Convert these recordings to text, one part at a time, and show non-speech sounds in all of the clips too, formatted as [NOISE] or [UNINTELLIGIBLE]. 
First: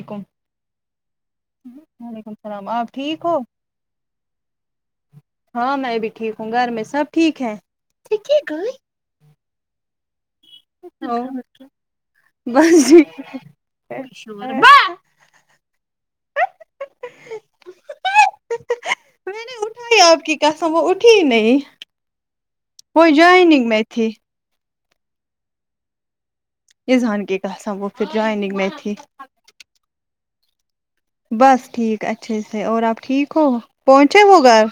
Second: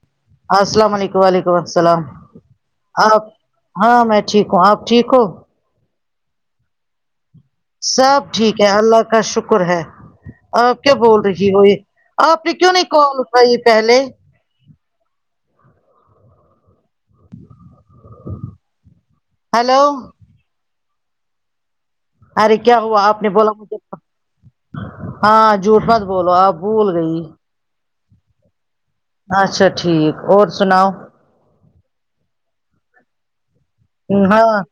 وعلیکم السلام علیکم وعلیکم السلام اسلام آپ آپ ٹھیک ہو ہاں میں ٹھیک ہوں آپ ٹھیک ہو ہاں میں بھی ٹھیک ہوں گھر میں سب ٹھیک ہے سب ٹھیک ہے اللہ کا شکر ہے آپ کی بول رہی ہو یہ آپ نے کیوں نہیں کال پائی پہلے با [UNINTELLIGIBLE] میں نے ہیلو اٹھا ہی آپ کی قسم وہ اٹھی نہیں ارے کیا ہوا کوئی آپ نے جاگی بولا نہیںگ مجھے میںھی ہاں جوٹ بات بولو آپ بھول اذہان گئی کےاس ہے وہ پھر جائننگ میںتھی اچھا ٹھیک اور سناؤ بس ٹھیک اچھے سے اور آپ ٹھیک ہو پہنچے ہو ہاں گھر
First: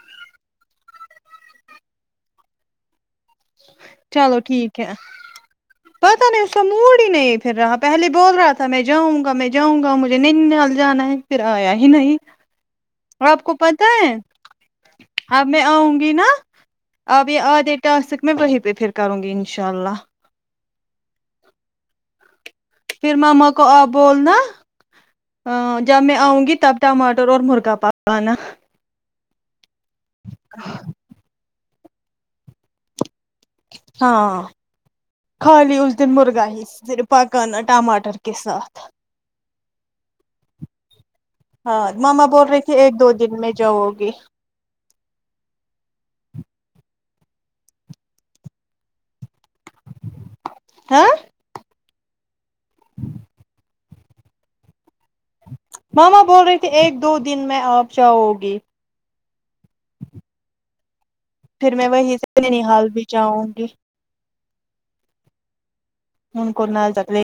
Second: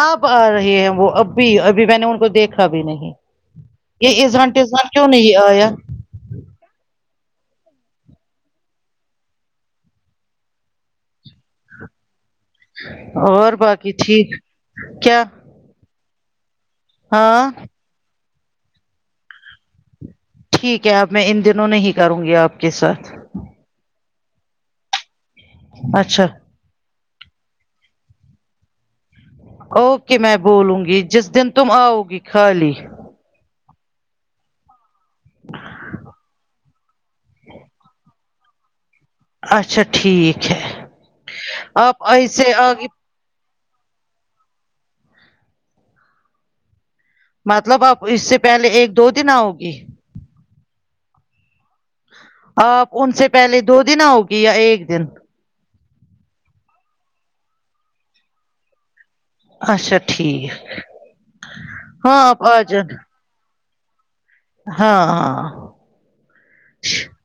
آپ آ رہے ہیں وہ ابھی ابھی میں نے ان کو دیکھا بھی نہیں یہ چلو اذہان کے ٹھیک ساتھ ہے کیوں نہیں آیا پتا نہیں اس کا موڑ ہی نہیں پھر رہا پہلے بول رہا تھا میں جاؤنگا میں جاؤں گا مجھے نینال جانا ہے پھر آیا ہی نہیں آپ اور کو پتا باقی ہے ٹھیک کیا اب میں آؤں گی نا اب یہ ہاں آدے ٹاسک میں وہیں پہ پھر کروں گی انشاء اللہ ٹھیک ہے اب میں ان دنوں نہیں ہی کروں گی آپ کے ساتھ پھر ماما کو آپ بولنا ا جب میں اچھا آؤں گی تب ٹماٹر اور مرغا پکانا اوکے میں بولوں گی جس دن تم آؤ گی خالی ہاں خالی اس دن مرغا ہی پھر پکنا ٹماٹر کے ساتھ اچھا ٹھیک ہے ہاں آپ ماما بول ایسے رہے تھھی آگے ایک دو دن میں جاؤ گی مطلب اپ اس سے پہلے ایک دو دن آؤ گی ہاں آپ ان سے پہلے دو دن آؤگی یا ایک دن ماما بول رہے تھے ایک دو دن میں آپ جاؤ گی اچھا ٹھیک پھر میں وہی ہاں سے آپ آ ننیھال جانا بھی جاؤں گی ہاں ہاں ان کونا جاتے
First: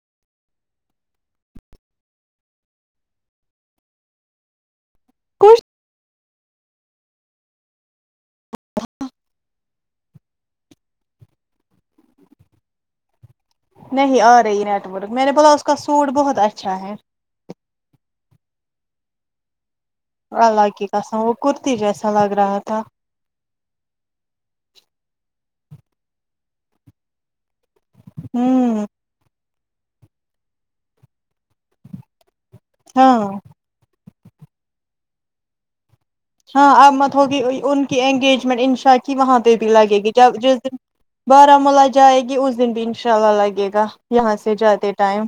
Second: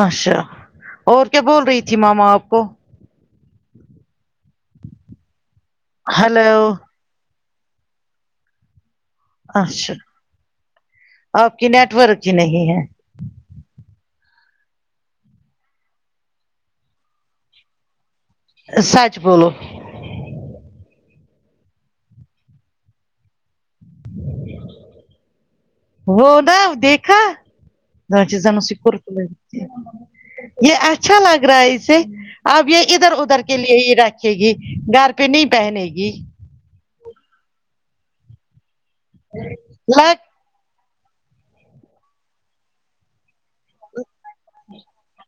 اچھا اور کیا بول رہی تھی ماما آپ کو کچھ ہیلو اچھا آپ کی نیٹورک ہی نہیں ہے نہیں آ رہی نیٹ ورک میں نے بولا اس کا سوٹ بہت اچھا ہے سچ بولو اللہ کی قسم وہ کرتی جیسا لگ رہا تھا وہ ڈا دیکھا دچ زنوں س ہوں کرت یہ اچھا لگ رہ اسے [UNINTELLIGIBLE] اب یہ ادھر ہاں ادھر کے لیے ہی رکھے گی گھر پہ نہیں پہنے گی ہاں اب مت ہوگی ان کی انگیجمنٹ انشا کی وہاں پہ بھی لگے گی لگ جب جس دن بارامولہ جائے گی اس دن بھی انشاء اللہ لگے گا یہاں سے جاتے ٹائم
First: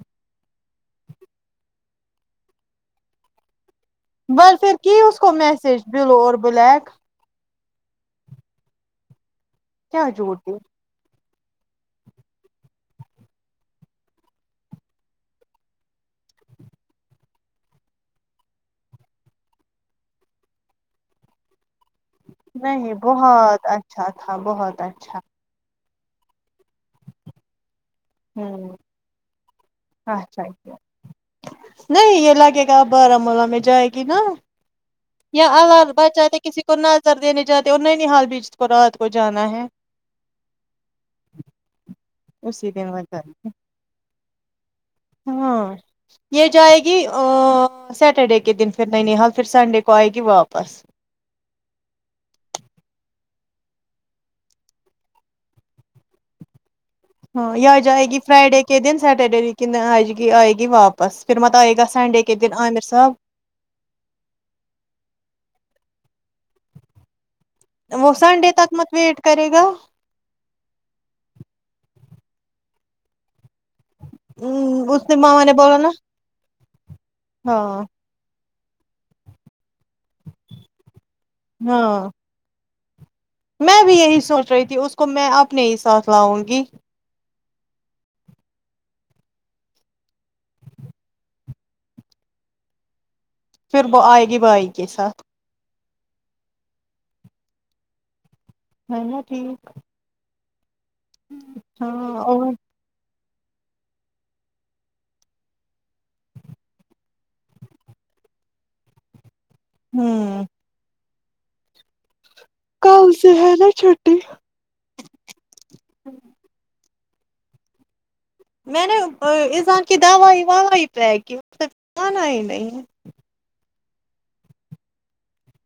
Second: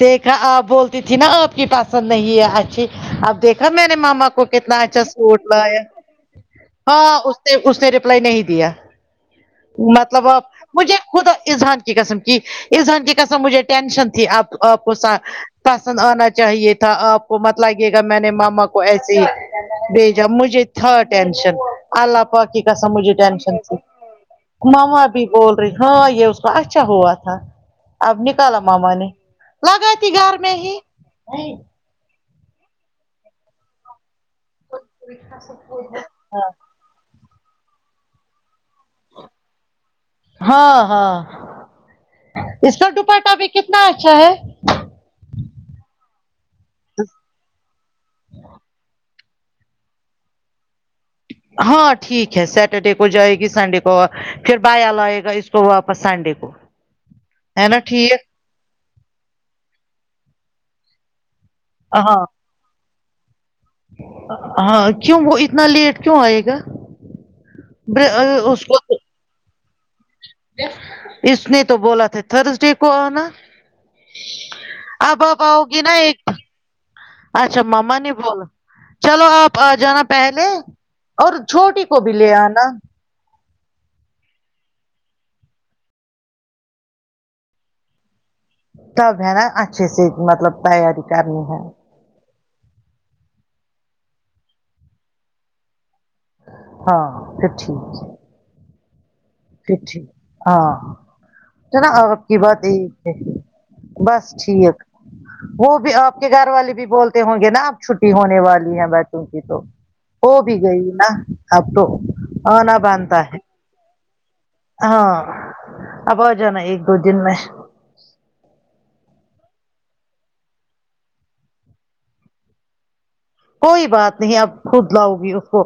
دیکھا آپ بولتی تھی نا آپ کی پسند نہیں ہے اچھی اب دیکھ کھا می نے ماما کو بس پھر کتنا کی اچھا اس کو سوٹ لایا میسج بلو اور بلیک ہاں اس نے ریپلائی نہیں دیا کیا مطلب آب جھوٹی مجھے خودا اذہان کی قسم کی اذہان کی قسم مجھے ٹینشن تھی آپ آپ کو سھ پسند آنا چاہیے تھا آپ کو مت لگے گا میں نے ماما کو ایسے ہی بھیجا مجھے تھا ٹینشن اللہ پاک کی کسم نہیں مجے ٹینشن بہت س اچھا تھا بہت مماں اچھا بھی بول ہاں یہ اس کا اچھا ہوا تھا اب نکالا ہوں ماما نے لگ کے گھر اچھا میں ہی نہیں یہ لگے گا آپ بارملہ میں جائے گی نا یا اللال بچاتے کسی کو نظر دینے جاتے اور ننیھال بیچ کو رات کو جانا ہے ہاں ہاں اسی اس دن کا وہ دوپٹا بھی جاتی کتنا اچھا ہے ہاں یہ جائے گی ام سیٹرڈے کے دن پھر ننیھال سنڈے کو آئے گی واپس ہاں ٹھیک ہے سیٹرڈے کو جائے گی سنڈے کو پھر بایا لائے گا اس کو واپس سنڈے کو ہاں ہے یا نا جائے گی ٹھیک فرائیڈے کے دن سٹرڈے ویکن آ ۓگی آئے گی واپ پس پھر مت آے گا ہاں سنڈے کے دن عامر صاب ہاں کیوں وہ اتنا لیٹ کیوں آئے گا وہ بر- اے، سنڈے اس تک کو مت ویٹ کرے گا اس نے تو بولا تھا تھرس ڈے کو آنا اس نے اب اب ماما نے آؤ بولا گی نا ایک اچھا ہاں ماما نے بولا چلو آپ آ جانا پہلے اور چھوٹی کو ہاں بھی لے آنا میں بھی یہی سوچ رہی تھی اس کو میں اپنے ہی ساتھ لاؤں گی تب ہے نا اچھے سے مطلب تیاری کرنی ہے پھر وہ آئے گی بھائی کے ساتھ ہاں پھر ٹھیک ہے نا ٹھیک پٹھی ہاں چلا آپ ہاں کی اور بات ایک بس ٹھیک وہ بھی آپ کے گھر والے بھی بولتے ہوں گے نا آپ چھٹی ہونے والی ہیں بچوں کی تو ہو ہوں بھی گئی نا اب تو آنا کل بنتا سے ہے نا چھٹی ہاں اب آ جانا ہے ایک دو دن میں میں نے ایذان کی دوائی واوائ پیک ہے صرف آنا ہی نہیں کوئی بات نہیں اب خود لاؤ گی اس کو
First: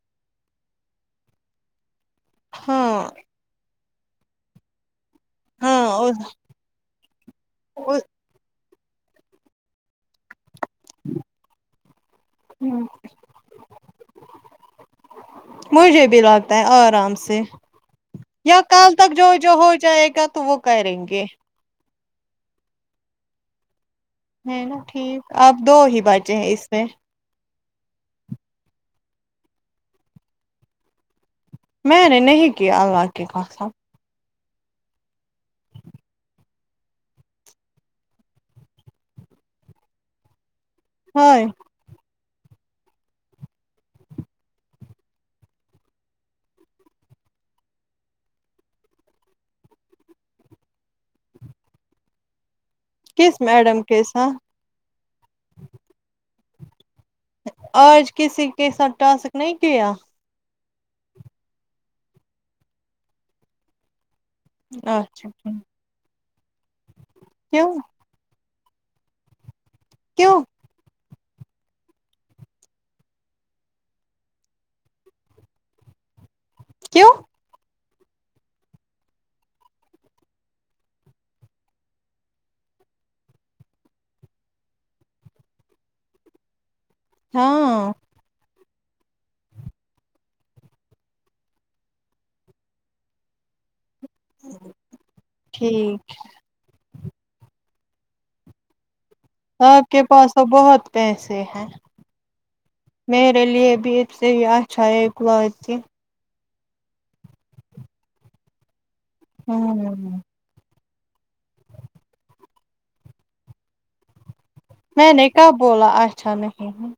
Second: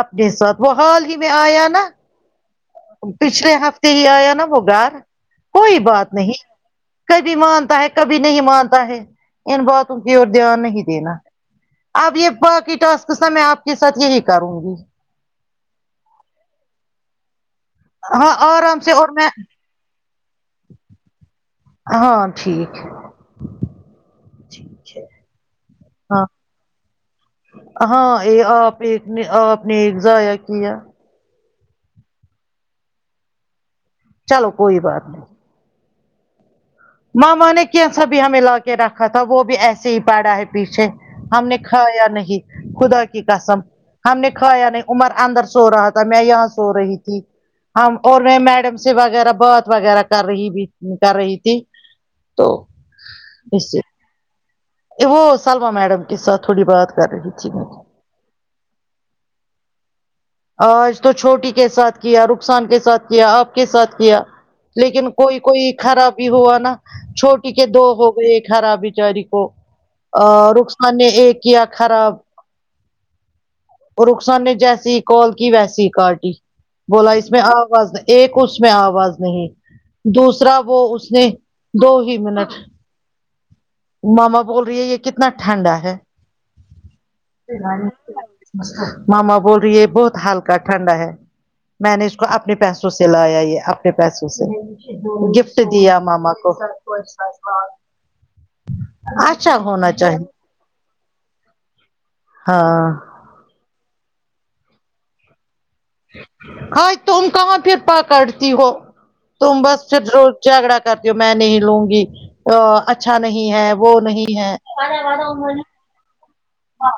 اپنے ساتھ وہ حال ہی میں آیا نا ہاں پچھلے ہفتے ہی آیا نا وہ گار کوئی بات ہاں نہیں کبھی مانتا ہے کبھی نہیں مانتا ہے ان باتوں کی اور دھیان نہیں دینا اب یہ باقی ٹاسک س میں آپ کے ساتھ یہی کروں گی مجھے بھی لگتا ہے آرام سے ہاں یا آرام کال سے اور تک جو میں جو ہو جائے گا تو وہ کریں گے ہاں ٹھیک ہے ہے نا ٹھیک آپ دو ہی ہاں بچے ہیں اس میں ہاں یہ آپ ایک نے آپ نے ایک ضایا کیا میں نے نہیں کیا اللہ کی قسم چلو کوئی بات نہیں ماما نے کیسا بھی ہمیں لا کے رکھا تھا وہ بھی ایسے ہی پڑا ہے پیچھے ہائے ہم نے کھایا نہیں خدا کی قسم ہم نے کھایا نہیں عمر اندر سو رہا تھا میں یہاں سو رہی تھی ہم اور میں میڈم سے وغیرہ بات وغیرہ کر رہی بھی کر رہی تھی تو کس اس میڈم سے کے ساتھ وہ سلما میڈم کے ساتھ تھوڑی بات کر رہی تھی میں آج کسی کےساتھ ٹاسک نہیں کیا آج تو چھوٹی کے ساتھ کیا رخسان کے ساتھ کیا آپ کے ساتھ کیا لیکن اچھا کوئی ٹھیک کوئی خرابی ہوا نا چھوٹی کے کیوں دو ہو گئے خراب بچاری کو کیوں رخسان نے ایک کیا خراب رخسان نے جیسی ہی کال کی ویسی ہی کاٹی کیوں بولا اس میں آواز ایک اس میں آواز نہیں دوسرا وہ اس نے دو ہی منٹ ماما بول رہی ہے یہ کتنا ٹھنڈا ہے ہاں ماما بول رہی ہے بہت ہلکا ٹھنڈا ہے میں نے اس کو اپنے پیسوں سے لایا یہ پیسوں سے گفٹ دیا ٹھیک ماما کو اچھا آپ ہونا کے چاہیے پاس تو بہت پیسے ہیں ہاں میرے لیے بھی ا سے ہی اچھا ہے گ ہائی تم کہاں پھر پکڑتی ہو تم بس ہوں جھگڑا کرتی ہو میں نہیں لوں گی اچھا نہیں ہے وہ نہیں ہے میں نے کب بولا اچھا نہیں ہے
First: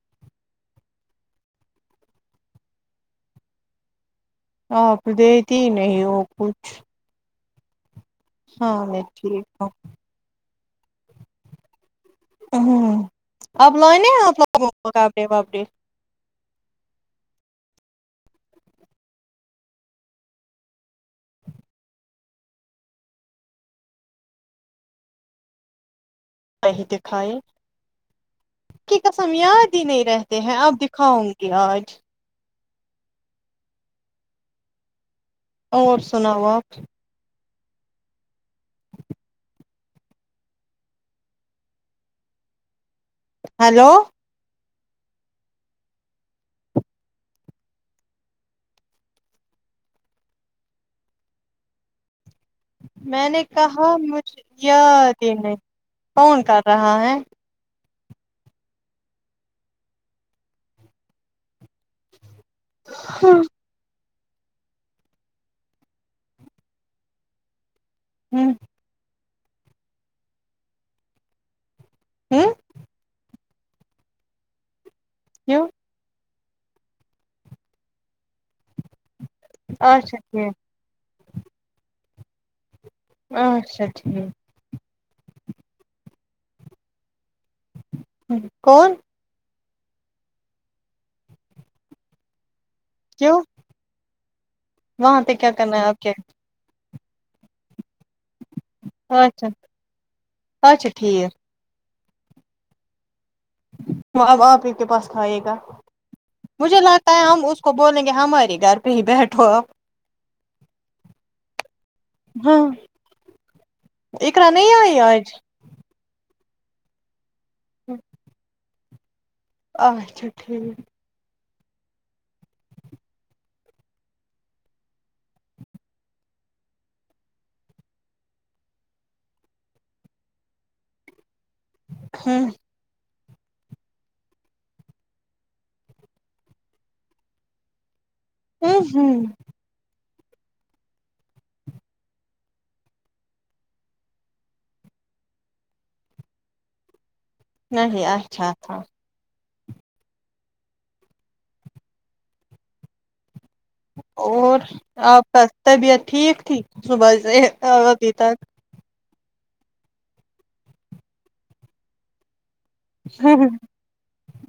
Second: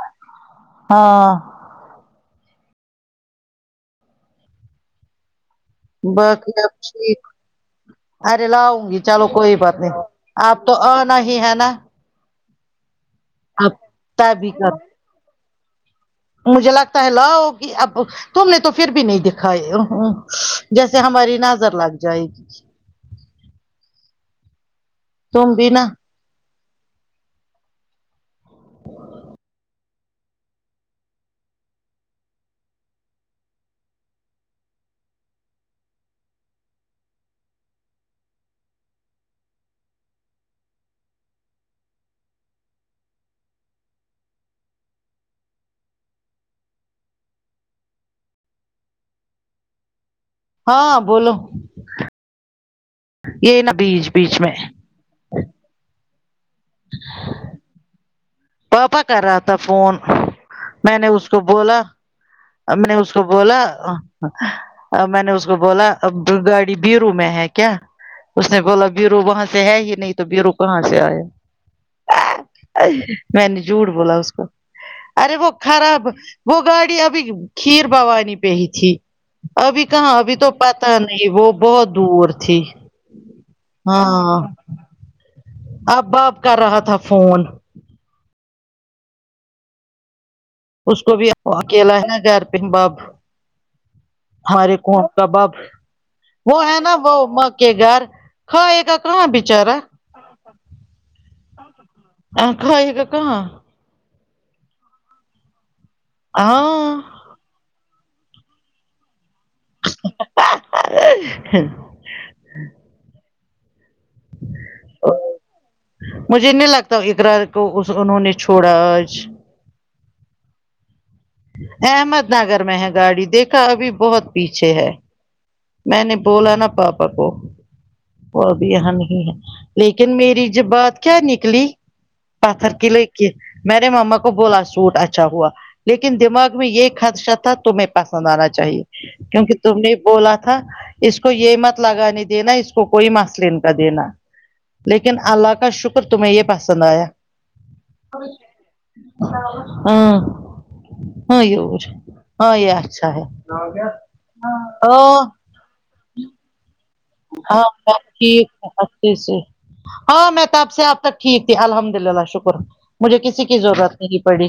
ہاں آپ دے بقی آپ ٹھیک ارے لاؤ ہاں گی میں چلو ٹھیک کوئی ہوں بات نہیں آپ تو آنا ہی ہے نا او ہو اب آپ لائنے آپ تبھی لگ کر کاپڑے وپڑے مجھے لگتا ہے لوو گی اب تم نے تو پھر بھی نہیں دکھائے ا ا جیسے ہماری نظر لگ جائے گی تم بھی نا کہی دکھائی کہ کسم یاد ہی نہیں رہتی ہیں آپ دکھاؤں گی آج اور سناؤ آپ ہیلو ہاں بولو میں نے یہ نا کہا بیچ مجھ بیچ میں یاد ہی نہیں کون کر رہا ہے پاپا کر رہا تھا فون میں نے اس کو بولا امی نے اس کو بولا ا میں نے اس کو بولا اب گاڑی بیرو میں ہے کیا اس ہوں نے بولا بیرو وہاں سے ہے ہی نہیں تو بیرو کہاں سے ہوں آیا میں نے جھوٹ بولا اس کو ارے وہ کیوں خراب وہ گاڑی ابھی کھیر بوانی پہ ہی تھی ابھی کہاں اچھا ابھی تو ٹھیک پا پت نہیں وہ بہت دور تھی اچھا ہاں ٹھیک اباپ کر رہا تھا فون کون اس کو بھی وہ اکیلا ہے نا گھر پے باب کیوں ہرے کون وہاں پہ کباب کیا کرنا ہے آپ کے [UNINTELLIGIBLE] وہ ہے نا وہ ما کے گھر کھایے گا کہاں اچھا بیچارا اچھا ٹھیک آ کھائے گا کہاں وہ اب آپ ہی کے پاس کھاے گا ہاں مجھ لاتا ہے ہم اس کو بولیں گے ہمارے گھر پہ ہی بیٹھو آپ ہاں اخرا نہیں آئی آج مجھے نہیں لگتا اخرارا کو انہوں نے چھوڑا اج اچھا ٹھیک احمد نگر میں ہے گاڑی دیکھا ابھی بہت پیچھے ہے میں نے بولا نا پاپا کو وہ بھی یہا نہیں ہے لیکن میری جب بات کیا نکلی ہوں پتھر کی لخر میںنے ماما کو بولا سوٹ اچھا ہوا لیکن دماغ میں یہ خدشہ تھا تمہیں پسند آنا ہوں چاہیے ہوں کیونکہ تم نے بولا تھا اس کو یہ مت لگانے دینا اس کو کوئی مسلین کا دینا لیکن اللہ کا شکر تمہیں یہ پسند آیا نہیں اچھا تھا ہاں ہاں یہ ہیں یہ اچھا ہے اور آپ کا طبیعت ٹھیک تھی صبح سے ابی تک اھی سے ہاں میں تب سے اب تک ٹھیک تھی الحمد للہ شکر مجھے کسی کی ضرورت نہیں پڑی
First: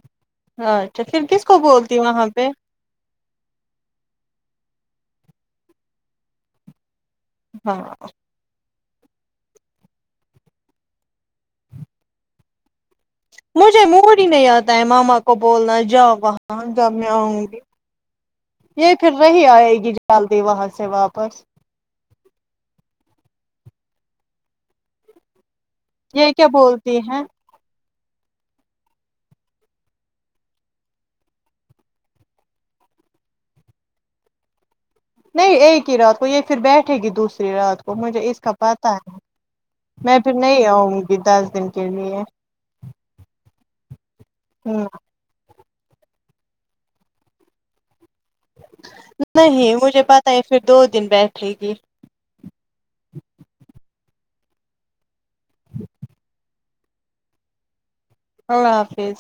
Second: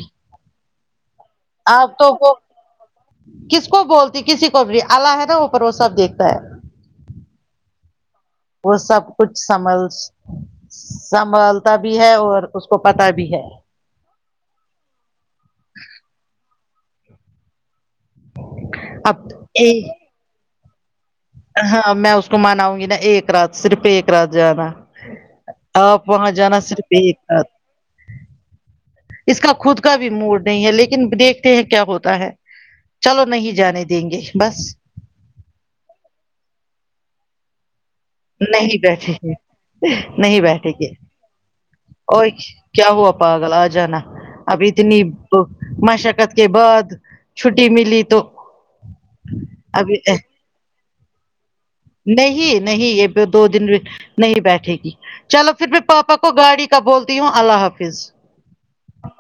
اچھا پھر کس کو آپ بولتی تو وہاں وہ پہ کس کو بولتی کسی کو بھی اللہ ہے نا اوپر وہ سب دیکھتا ہے ہاں وہ سب کچھ سمل سنبھالتا بھی ہے اور اس کو پتاہ بھی ہے مجھے موری نہیں آتا ہے ماما کو بولنا جاؤ وہاں جب میں آؤں گی یہ پھر اب رہی آئے گی جلدی وہاں سے واپس ہاں میں اس کو مناؤں گی نا ایک رات صرف ایک رات جانا آپ وہاں یہ کیا جانا صرف بولتی ایک ہیں ساتھ اس کا خود کا بھی موڈ نہیں ہے لیکن دیکھتے ہیں کیا ہوتا ہے چلو نہیں جانے دیں گے بس نہیں ایک ہی رات کو یہ پھر بیٹھے گی دوسری رات کو اس کا نہیں پتاہ بیٹھے ہے گے میں پھر نہیں بیٹھے گے آؤں گی دس دن کے لیے اور کیا ہوا پاگل آ جانا ابھی ہ اتنی مشقت کے بعد چھٹی ملی تو نہیں مجھے ابھی پت ہے پھر دو دن بیٹھے گی نہیں نہیں یہ دو دن نہیں بیٹھے گی چلو پھر میں پاپا کو گاڑی کا بولتی ہوں اللہ حافظ اللہ حافظ